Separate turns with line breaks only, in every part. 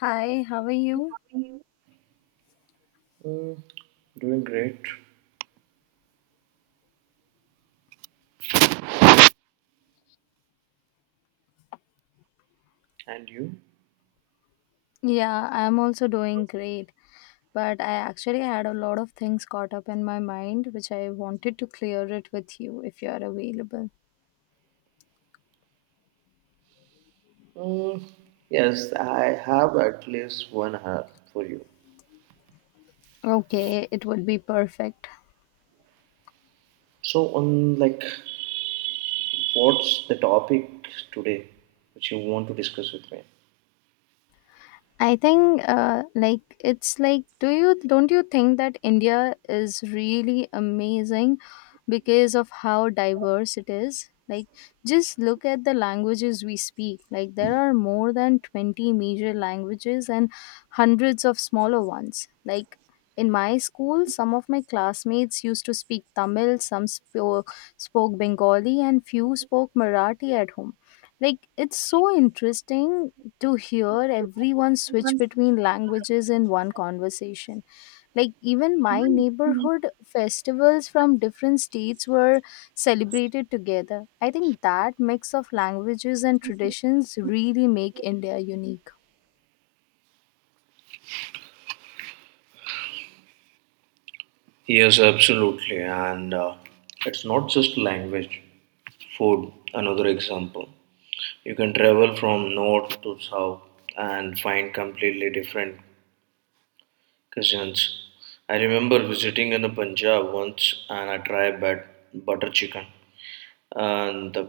Hi, how are you?
Mm, doing great. And you?
Yeah, I'm also doing great. But I actually had a lot of things caught up in my mind, which I wanted to clear it with you if you are available.
Mm, yes, I have at least 1 hour for you.
Okay, it would be perfect.
So, what's the topic today which you want to discuss with me?
I think like it's like do you don't you think that India is really amazing because of how diverse it is? Like just look at the languages we speak. Like there are more than 20 major languages and hundreds of smaller ones. Like in my school, some of my classmates used to speak Tamil, some spoke Bengali, and few spoke Marathi at home. Like it's so interesting to hear everyone switch between languages in one conversation. Like, even my neighborhood festivals from different states were celebrated together. I think that mix of languages and traditions really make India unique.
Yes, absolutely. And it's not just language, food, another example. You can travel from north to south and find completely different cuisines. I remember visiting in the Punjab once and I tried butter chicken. And the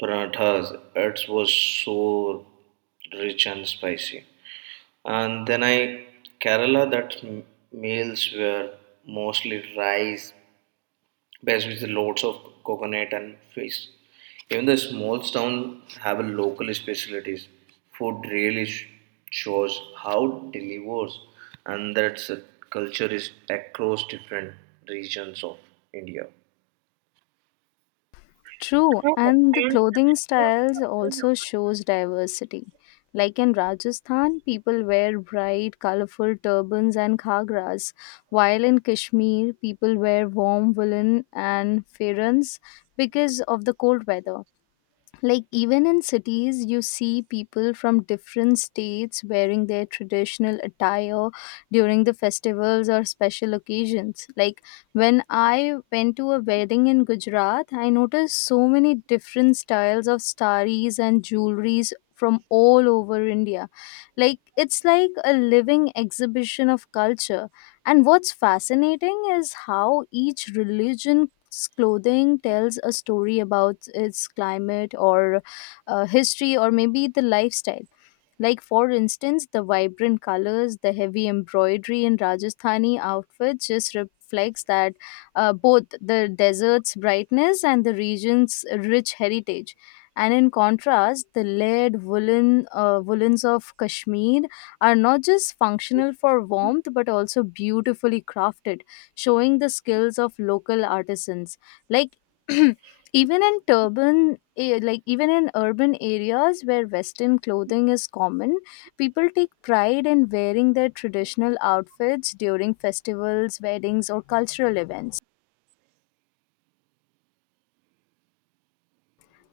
parathas, it was so rich and spicy, and then I, Kerala, that meals were mostly rice based with loads of coconut and fish. Even the small town have a local specialties. Food really shows how delivers, and that's a culture is across different regions of India.
True, and the clothing styles also shows diversity. Like in Rajasthan, people wear bright, colorful turbans and khagras, while in Kashmir, people wear warm woolen and ferans because of the cold weather. Like even in cities, you see people from different states wearing their traditional attire during the festivals or special occasions. Like when I went to a wedding in Gujarat, I noticed so many different styles of saris and jewelries from all over India. Like it's like a living exhibition of culture. And what's fascinating is how each religion clothing tells a story about its climate or history or maybe the lifestyle. Like, for instance, the vibrant colors, the heavy embroidery in Rajasthani outfits just reflects that, both the desert's brightness and the region's rich heritage. And in contrast, the layered woolens of Kashmir are not just functional for warmth but also beautifully crafted, showing the skills of local artisans. Like even in turban eh, like even in urban areas where western clothing is common, people take pride in wearing their traditional outfits during festivals, weddings, or cultural events.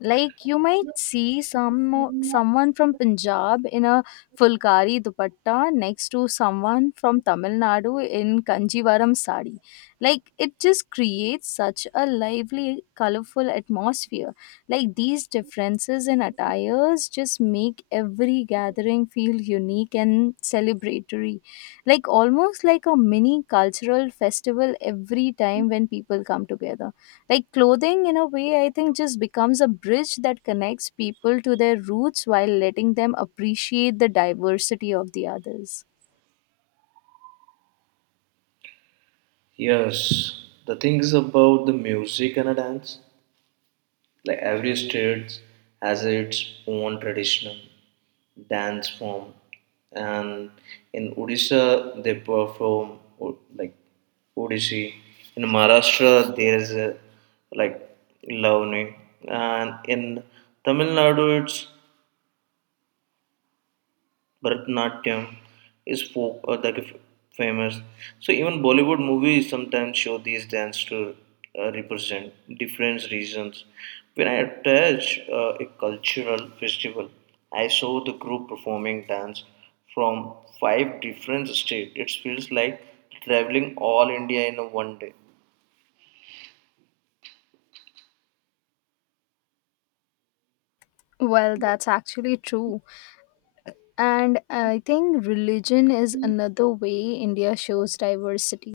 Like you might see someone from Punjab in a fulkari dupatta next to someone from Tamil Nadu in kanjivaram sari. Like it just creates such a lively, colorful atmosphere. Like these differences in attires just make every gathering feel unique and celebratory. Like almost like a mini cultural festival every time when people come together. Like clothing, in a way, I think just becomes a bridge that connects people to their roots while letting them appreciate the diversity of the others.
Yes, the thing is about the music and a dance. Like every state has its own traditional dance form, and in Odisha they perform like Odissi. In Maharashtra there is a, like, Lavani, and in Tamil Nadu it's Bharatanatyam is folk like famous. So even Bollywood movies sometimes show these dance to represent different regions. When I attach a cultural festival, I saw the group performing dance from 5 different states. It feels like traveling all India in a 1 day.
Well, that's actually true. And I think religion is another way India shows diversity.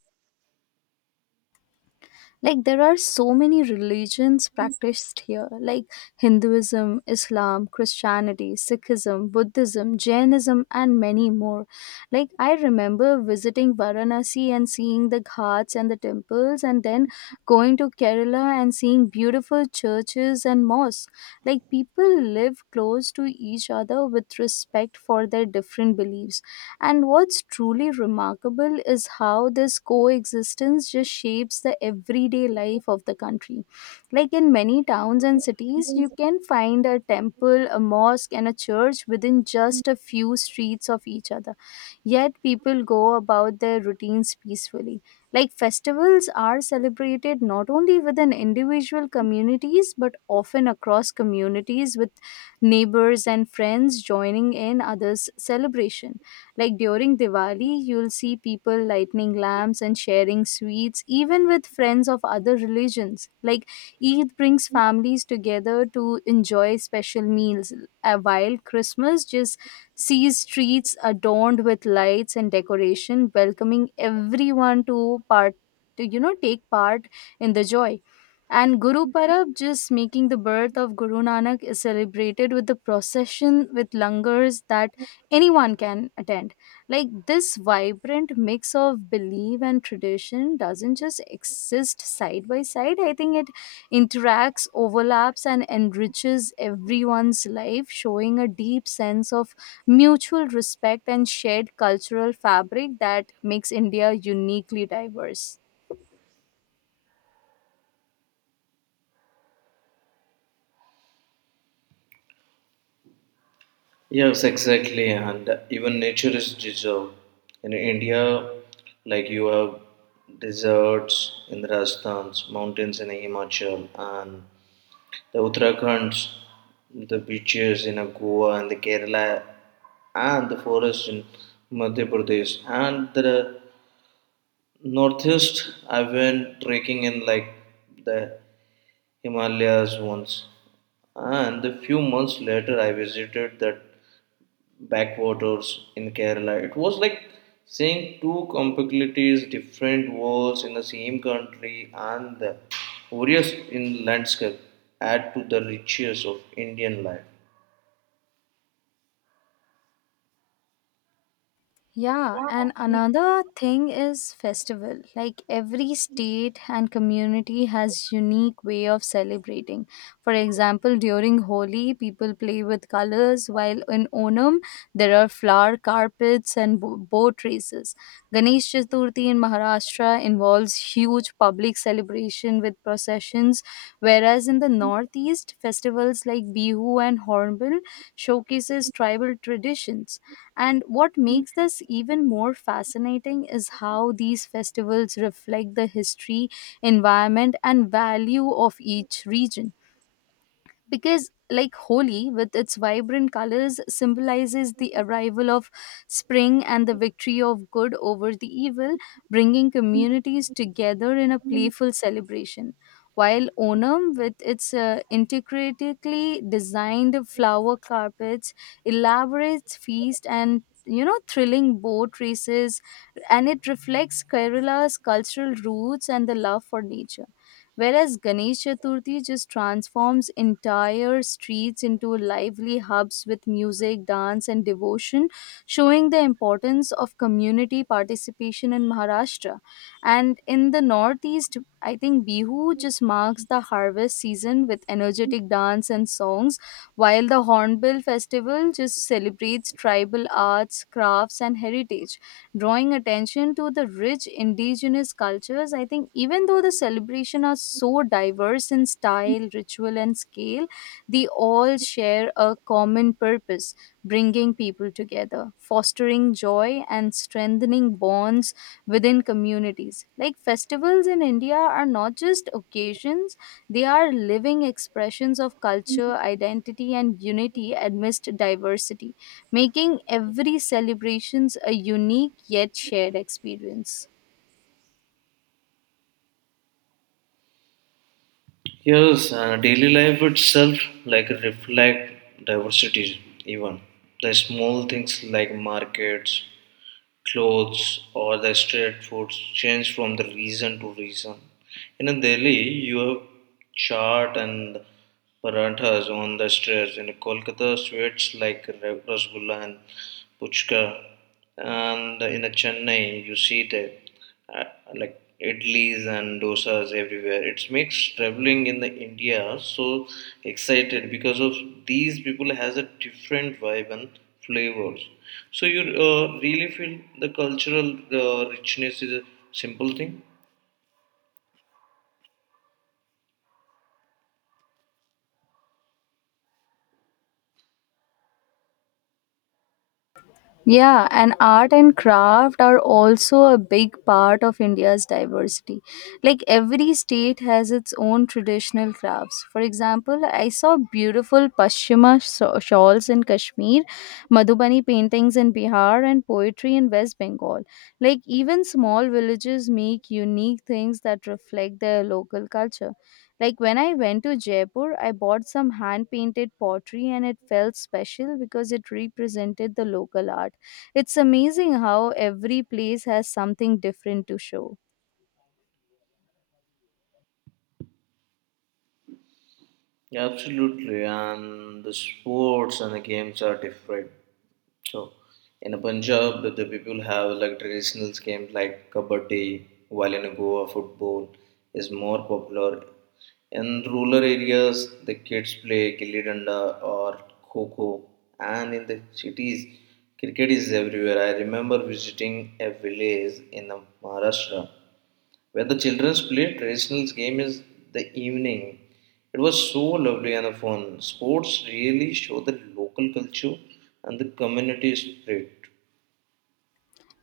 Like there are so many religions practiced here, like Hinduism, Islam, Christianity, Sikhism, Buddhism, Jainism, and many more. Like I remember visiting Varanasi and seeing the ghats and the temples, and then going to Kerala and seeing beautiful churches and mosques. Like people live close to each other with respect for their different beliefs. And what's truly remarkable is how this coexistence just shapes the everyday life of the country. Like in many towns and cities, you can find a temple, a mosque, and a church within just a few streets of each other. Yet people go about their routines peacefully. Like festivals are celebrated not only within individual communities but often across communities, with neighbors and friends joining in others' celebration. Like during Diwali, you'll see people lighting lamps and sharing sweets, even with friends of other religions. Like Eid brings families together to enjoy special meals, while Christmas just sees streets adorned with lights and decoration, welcoming everyone to part to you know take part in the joy. And Guru Parab, just making the birth of Guru Nanak, is celebrated with the procession with langars that anyone can attend. Like this vibrant mix of belief and tradition doesn't just exist side by side. I think it interacts, overlaps, and enriches everyone's life, showing a deep sense of mutual respect and shared cultural fabric that makes India uniquely diverse.
Yes, exactly, and even nature is deserved. In India, like you have deserts in the Rajasthan's, mountains in Himachal, and the Uttarakhand's, the beaches in Goa and the Kerala, and the forests in Madhya Pradesh, and the northeast. I went trekking in like the Himalayas once, and a few months later, I visited that backwaters in Kerala. It was like seeing two completely different worlds in the same country, and the various in landscape add to the richness of Indian life.
Yeah, and another thing is festival. Like every state and community has unique way of celebrating. For example, during Holi, people play with colors, while in Onam, there are flower carpets and boat races. Ganesh Chaturthi in Maharashtra involves huge public celebration with processions, whereas in the Northeast, festivals like Bihu and Hornbill showcases tribal traditions. And what makes this even more fascinating is how these festivals reflect the history, environment, and value of each region. Because like Holi, with its vibrant colors, symbolizes the arrival of spring and the victory of good over the evil, bringing communities together in a playful celebration. While Onam, with its intricately designed flower carpets, elaborate feast, and thrilling boat races, and it reflects Kerala's cultural roots and the love for nature. Whereas Ganesh Chaturthi just transforms entire streets into lively hubs with music, dance, and devotion, showing the importance of community participation in Maharashtra. And in the Northeast, I think Bihu just marks the harvest season with energetic dance and songs, while the Hornbill Festival just celebrates tribal arts, crafts, and heritage, drawing attention to the rich indigenous cultures. I think even though the celebration are so diverse in style, ritual, and scale, they all share a common purpose, bringing people together, fostering joy, and strengthening bonds within communities. Like festivals in India are not just occasions, they are living expressions of culture, identity, and unity amidst diversity, making every celebrations a unique yet shared experience.
Yes, daily life itself like reflect diversity even. The small things like markets, clothes or the street foods change from the region to region. In Delhi, you have chaat and paranthas on the streets. In Kolkata, sweets like rasgulla and puchka. And in Chennai, you see that uh, like idlis and dosas everywhere. It makes traveling in the India so excited because of these people has a different vibe and flavors. So you really feel the cultural richness is a simple thing.
Yeah, and art and craft are also a big part of India's diversity. Like every state has its own traditional crafts. For example, I saw beautiful Pashmina shawls in Kashmir, Madhubani paintings in Bihar, and poetry in West Bengal. Like even small villages make unique things that reflect their local culture. Like when I went to Jaipur, I bought some hand painted pottery, and it felt special because it represented the local art. It's amazing how every place has something different to show.
Yeah, absolutely, and the sports and the games are different. So, in Punjab, the people have like traditional games like kabaddi, while in Goa, football is more popular. In rural areas, the kids play gilli danda or kho kho, and in the cities, cricket is everywhere. I remember visiting a village in Maharashtra where the children played traditional game is the evening. It was so lovely and fun. Sports really show the local culture and the community spirit.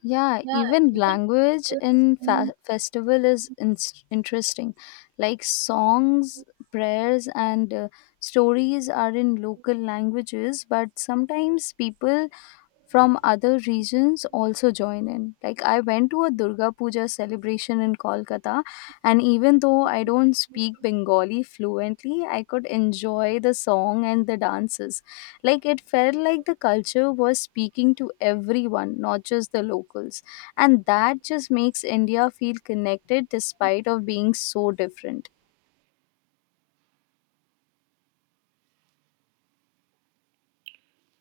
Yeah, even language in festival is interesting. Like songs, prayers, and stories are in local languages, but sometimes people from other regions also join in. Like I went to a Durga Puja celebration in Kolkata, and even though I don't speak Bengali fluently, I could enjoy the song and the dances. Like it felt like the culture was speaking to everyone, not just the locals. And that just makes India feel connected despite of being so different.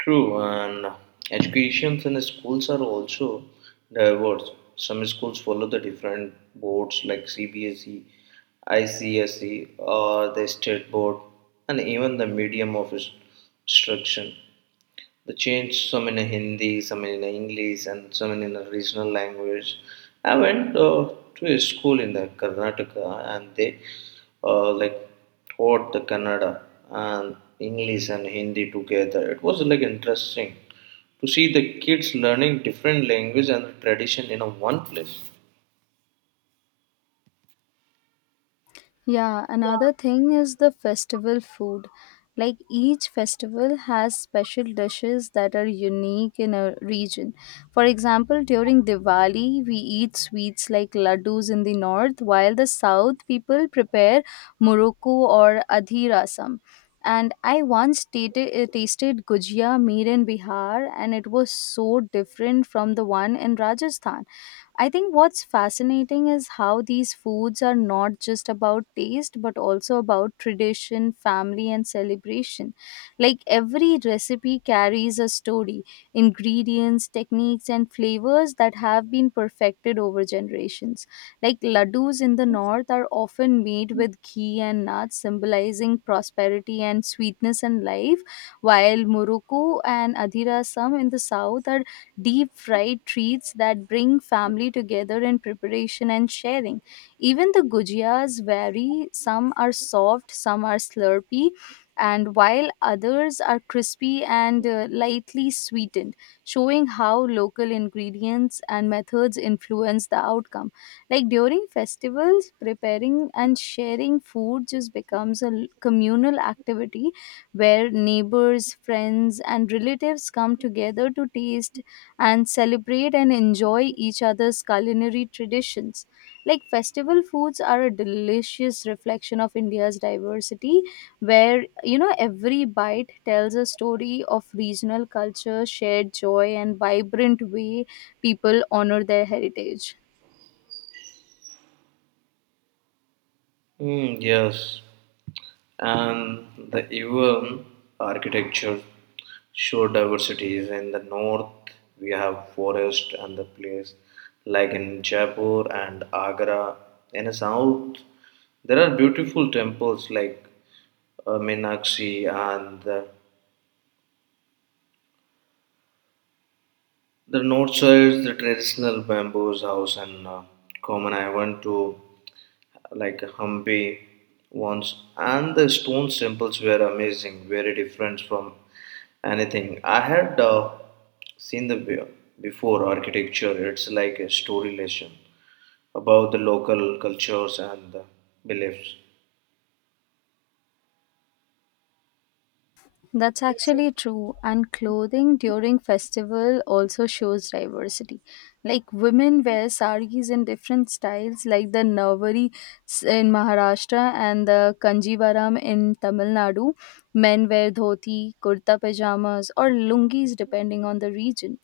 True, and educations in schools are also diverse. Some schools follow the different boards like CBSE, ICSE, or the state board, and even the medium of instruction. They changed some in a Hindi, some in a English, and some in a regional language. I went to a school in the Karnataka, and they like taught the Kannada and English and Hindi together. It was like interesting to see the kids learning different language and tradition in a one place.
Yeah, another thing is the festival food. Like each festival has special dishes that are unique in a region. For example, during Diwali, we eat sweets like laddus in the north, while the south people prepare muruku or adhirasam. And I once tasted gujia made in Bihar, and it was so different from the one in Rajasthan. I think what's fascinating is how these foods are not just about taste but also about tradition, family, and celebration. Like every recipe carries a story, ingredients, techniques, and flavors that have been perfected over generations. Like laddus in the north are often made with ghee and nuts, symbolizing prosperity and sweetness and life, while Morocco and Adhirasam in the south are deep fried treats that bring family together in preparation and sharing. Even the gujiyas vary, some are soft, some are slurpy, and while others are crispy and lightly sweetened, showing how local ingredients and methods influence the outcome. Like during festivals, preparing and sharing food just becomes a communal activity where neighbors, friends, and relatives come together to taste and celebrate and enjoy each other's culinary traditions. Like festival foods are a delicious reflection of India's diversity, where every bite tells a story of regional culture, shared joy, and vibrant way people honor their heritage.
Hmm, yes, and the even architecture show diversities. In the north, we have forest and the place like in Jaipur and Agra. In the south, there are beautiful temples like Meenakshi and the. The north side, is the traditional bamboos house and common. I went to like Hampi once, and the stone temples were amazing, very different from anything I had seen the before architecture. It's like a story lesson about the local cultures and the beliefs.
That's actually true. And clothing during festival also shows diversity. Like women wear saris in different styles, like the Navari in Maharashtra and the Kanjivaram in Tamil Nadu. Men wear dhoti, kurta pajamas, or lungis depending on the region.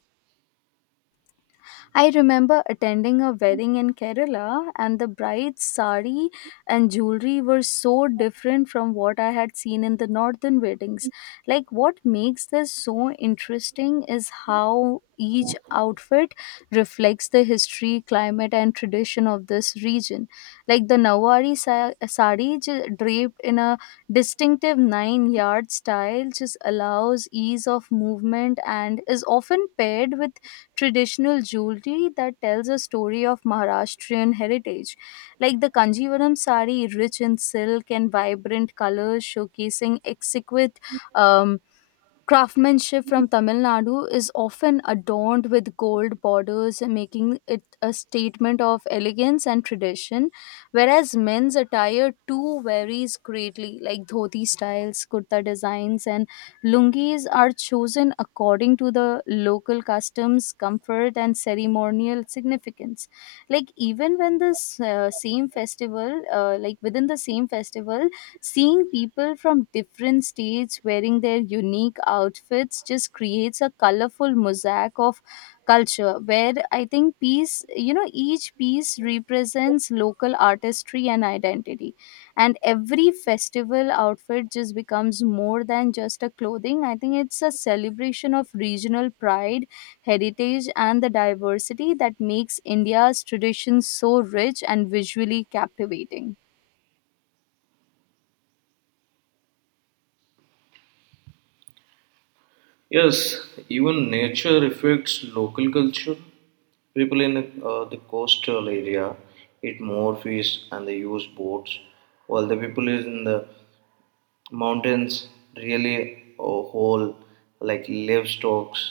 I remember attending a wedding in Kerala, and the bride's sari and jewelry were so different from what I had seen in the northern weddings. Like, what makes this so interesting is how each outfit reflects the history, climate, and tradition of this region. Like, the Nawari sari draped in a distinctive 9-yard style just allows ease of movement and is often paired with traditional jewelry that tells a story of Maharashtrian heritage, like the Kanjivaram sari, rich in silk and vibrant colors, showcasing exquisite um, craftsmanship from Tamil Nadu, is often adorned with gold borders, making it a statement of elegance and tradition. Whereas men's attire too varies greatly, like dhoti styles, kurta designs, and lungis are chosen according to the local customs, comfort, and ceremonial significance. Like within the same festival, seeing people from different states wearing their unique outfits just creates a colorful mosaic of culture, where I think each piece represents local artistry and identity. And every festival outfit just becomes more than just a clothing. I think it's a celebration of regional pride, heritage, and the diversity that makes India's tradition so rich and visually captivating.
Yes, even nature affects local culture. People in the coastal area eat more fish and they use boats, while the people is in the mountains really a whole like livestock's.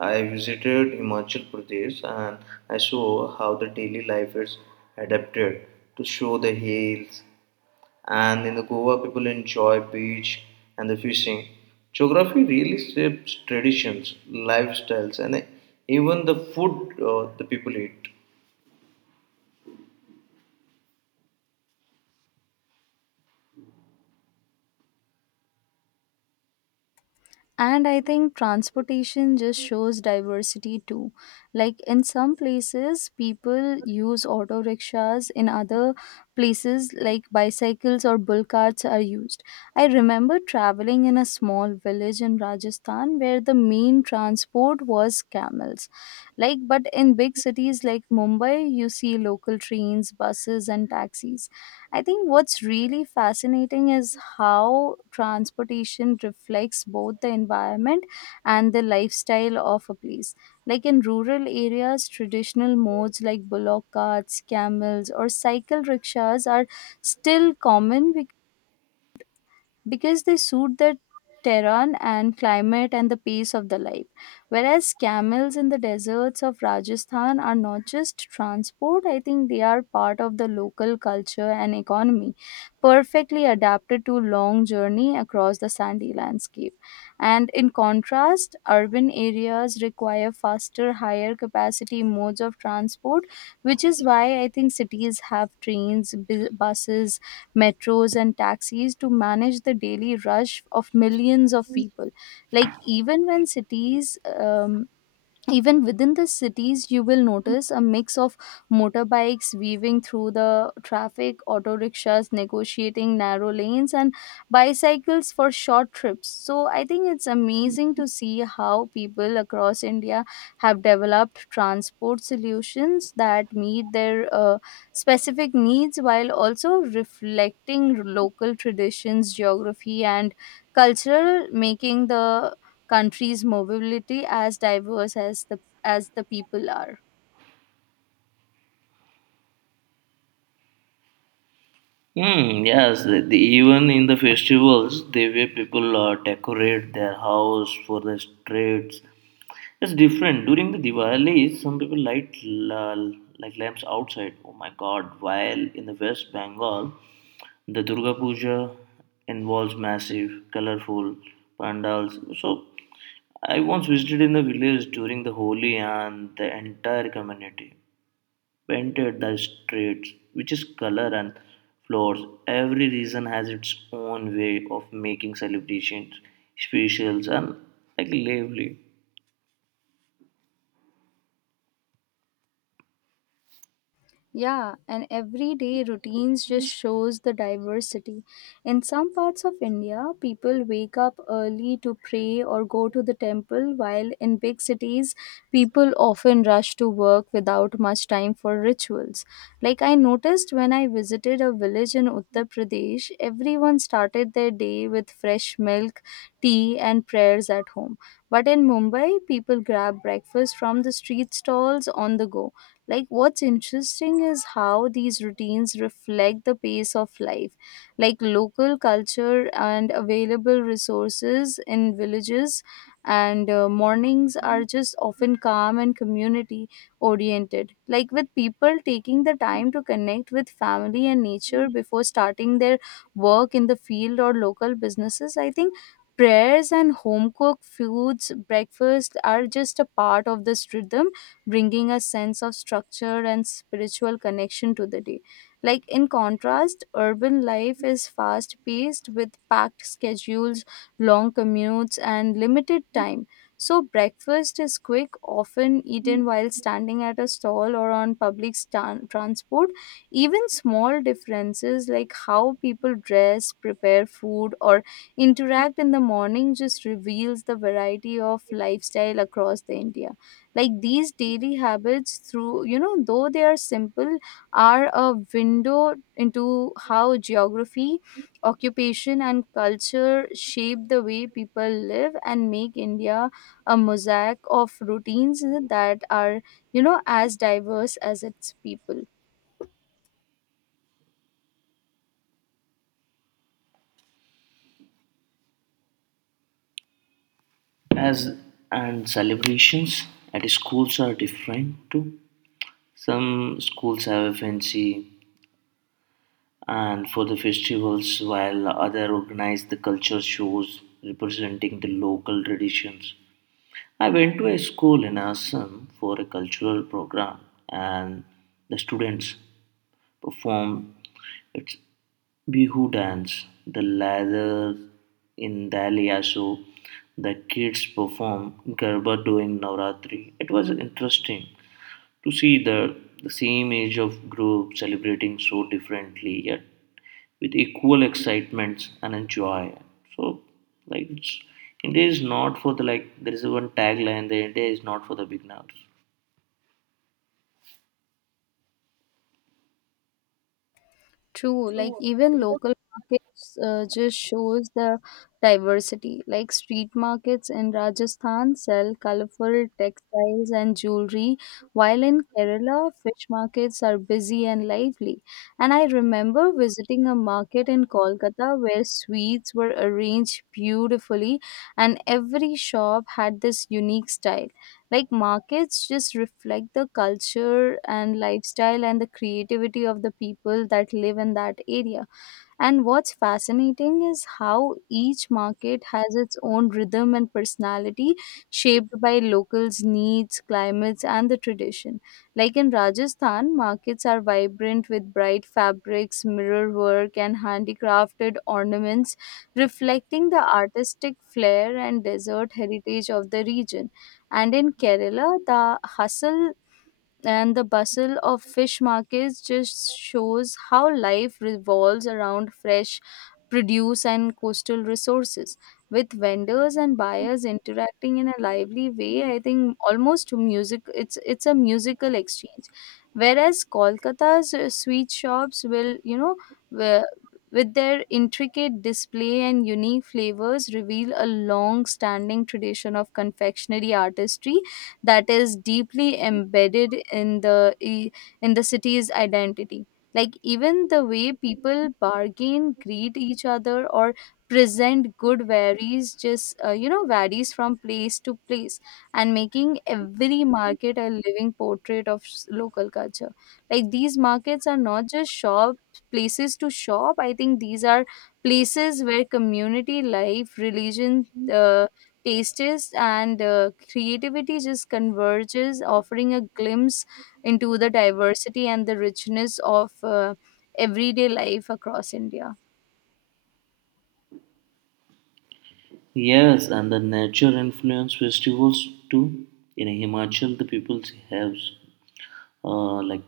I visited Himachal Pradesh and I saw how the daily life is adapted to show the hills, and in the Goa people enjoy beach and the fishing. Geography really shapes traditions, lifestyles and even the food the people eat.
And I think transportation just shows diversity too. Like in some places people use auto rickshaws, in other places like bicycles or bull carts are used. I remember traveling in a small village in Rajasthan where the main transport was camels. Like, but in big cities like Mumbai you see local trains, buses and taxis. I think what's really fascinating is how transportation reflects both the environment and the lifestyle of a place. Like in rural areas, traditional modes like bullock carts, camels, or cycle rickshaws are still common because they suit the terrain and climate and the pace of the life. Whereas camels in the deserts of Rajasthan are not just transport, I think they are part of the local culture and economy, perfectly adapted to long journey across the sandy landscape. And in contrast, urban areas require faster, higher capacity modes of transport, which is why I think cities have trains, buses, metros and taxis to manage the daily rush of millions of people. Like even when cities even within the cities you will notice a mix of motorbikes weaving through the traffic, auto rickshaws negotiating narrow lanes and bicycles for short trips. So I think it's amazing to see how people across India have developed transport solutions that meet their specific needs while also reflecting local traditions, geography and cultural, making the country's mobility as diverse as the people are.
Hmm. Yes, even in the festivals, the way people decorate their house for the streets, it's different. During the Diwali, some people light like lamps outside. Oh my God! While in the West Bengal, the Durga Puja involves massive, colorful pandals. So, I once visited in the village during the Holi, and the entire community painted the streets, which is color and floors. Every region has its own way of making celebrations special and like lively.
Yeah, and everyday routines just shows the diversity. In some parts of India, people wake up early to pray or go to the temple, while in big cities, people often rush to work without much time for rituals. Like I noticed when I visited a village in Uttar Pradesh, everyone started their day with fresh milk, tea, and prayers at home. But in Mumbai, people grab breakfast from the street stalls on the go. Like what's interesting is how these routines reflect the pace of life, like local culture and available resources. In villages and mornings are just often calm and community oriented, like with people taking the time to connect with family and nature before starting their work in the field or local businesses. I think prayers and home cooked foods breakfast are just a part of this rhythm, bringing a sense of structure and spiritual connection to the day. Like in contrast, urban life is fast paced with packed schedules, long commutes, and limited time. So, breakfast is quick, often eaten while standing at a stall or on public transport. Even small differences like how people dress, prepare food, or interact in the morning just reveals the variety of lifestyle across the India. Like these daily habits, through you know though they are simple, are a window into how geography, occupation and culture shape the way people live and make India a mosaic of routines that are, you know, as diverse as its people.
As and celebrations at schools are different too. Some schools have a fancy and for the festivals, while other organize the culture shows representing the local traditions. I went to a school in Assam for a cultural program, and the students perform its Bihu dance. The latter in Dalia show, the kids perform Garba during Navratri. It was interesting to see the same age of group celebrating so differently yet with equal excitement and enjoy. So like it's, India is not for the like there is one tagline the India is not for the beginners.
True, like even local markets just shows the diversity. Like street markets in Rajasthan sell colorful textiles and jewelry, while in Kerala, fish markets are busy and lively. And I remember visiting a market in Kolkata where sweets were arranged beautifully, and every shop had this unique style. Like markets just reflect the culture and lifestyle and the creativity of the people that live in that area. And what's fascinating is how each market has its own rhythm and personality, shaped by locals' needs, climates, and the tradition. Like in Rajasthan, markets are vibrant with bright fabrics, mirror work, and handicrafted ornaments, reflecting the artistic flair and desert heritage of the region. And in Kerala, the hustle and the bustle of fish markets just shows how life revolves around fresh produce and coastal resources, with vendors and buyers interacting in a lively way. I think almost music, it's a musical exchange. Whereas Kolkata's sweet shops will, you know, wi- with their intricate display and unique flavors reveal a long standing tradition of confectionery artistry that is deeply embedded in i- in the city's identity. Like even the way people bargain, greet each other or present good varies, just you know, varies from place to place, and making every market a living portrait of local culture. Like these markets are not just shop places to shop. I think these are places where community life, religion, uh, tastes and creativity just converges, offering a glimpse into the diversity and the richness of everyday life across India.
Yes, and the nature influence festivals too. In Himachal, the people have like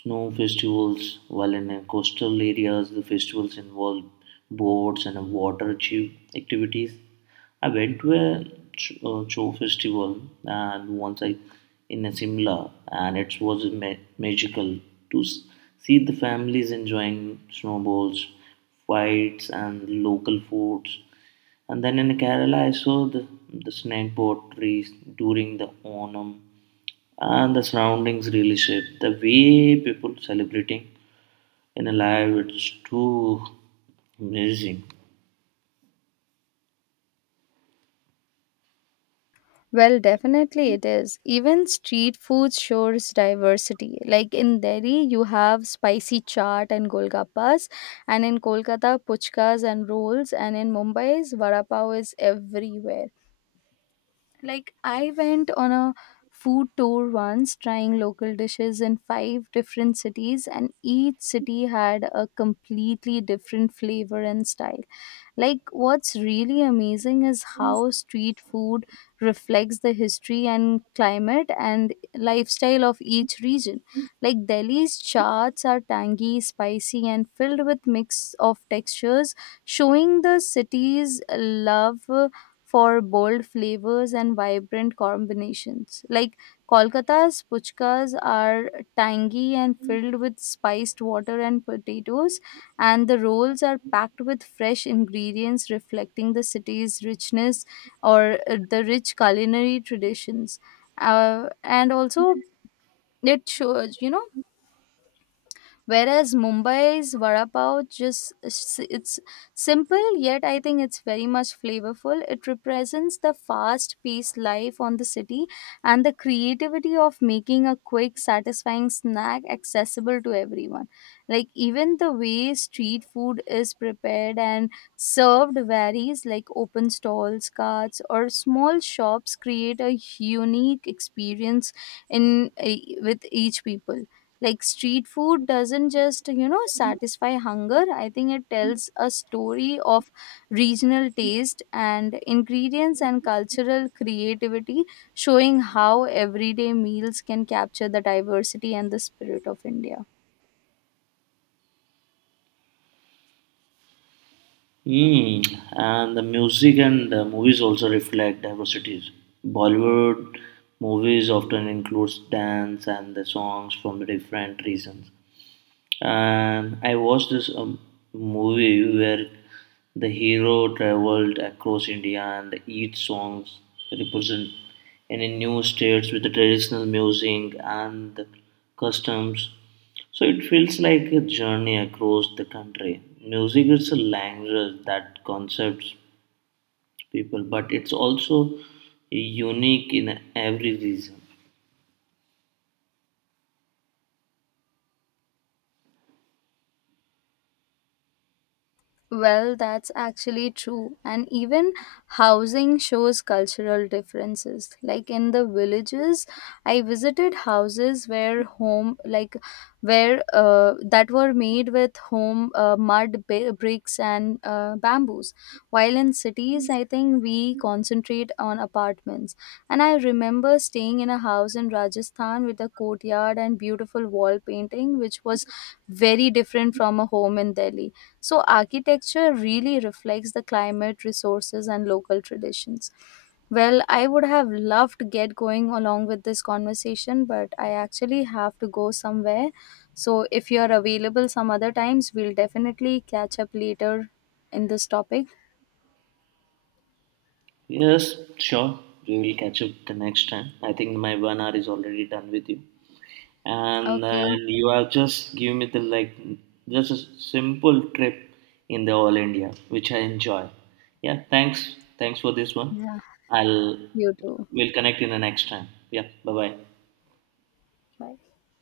snow festivals, while in coastal areas, the festivals involve boats and water tube activities. I went to a show festival and once I in a Simla, and it was magical to see the families enjoying snowballs, fights, and local foods. And then in Kerala, I saw the snake boat trees during the Onam, and the surroundings really shaped the way people celebrating in a live. It's too amazing.
Well, definitely it is. Even street food shows diversity. Like in Delhi you have spicy chaat and golgappas, and in Kolkata puchkas and rolls, and in Mumbai's vada pav is everywhere. Like I went on a food tour once, trying local dishes in five different cities, and each city had a completely different flavor and style. Like, what's really amazing is how street food reflects the history and climate and lifestyle of each region. Like, Delhi's chaats are tangy, spicy, and filled with mix of textures, showing the city's love for bold flavors and vibrant combinations. Like Kolkata's puchkas are tangy and filled with spiced water and potatoes, and the rolls are packed with fresh ingredients reflecting the city's richness or the rich culinary traditions. And also, it shows, you know, whereas Mumbai's vada pav it's simple, yet I think it's very much flavorful. It represents the fast paced life on the city and the creativity of making a quick satisfying snack accessible to everyone. Like even the way street food is prepared and served varies, like open stalls, carts or small shops create a unique experience in eh, with each people. Like street food doesn't just, you know, satisfy hunger. I think it tells a story of regional taste and ingredients and cultural creativity, showing how everyday meals can capture the diversity and the spirit of India.
Mm. And the music and the movies also reflect diversities. Bollywood movies often includes dance and the songs from the different regions. And I watched this movie where the hero traveled across India and each song represent any new states with the traditional music and the customs. So it feels like a journey across the country. Music is a language that concepts people, but it's also unique in every region.
Well, that's actually true. And even housing shows cultural differences. Like in the villages, I visited houses where home, like where that were made with home mud, bricks, and bamboos. While in cities, I think we concentrate on apartments. And I remember staying in a house in Rajasthan with a courtyard and beautiful wall painting, which was very different from a home in Delhi. So, architecture really reflects the climate, resources, and local traditions. Well, I would have loved to get going along with this conversation, but I actually have to go somewhere. So, if you're available some other times, we'll definitely catch up later in this topic.
Yes, sure. We will catch up the next time. I think my 1 hour is already done with you. And
Okay.
then you are just give me the like just a simple trip in the all India which I enjoy. Yeah, thanks for this one.
Yeah.
I'll
You too.
We'll connect in the next time. Yeah, bye bye.
Bye.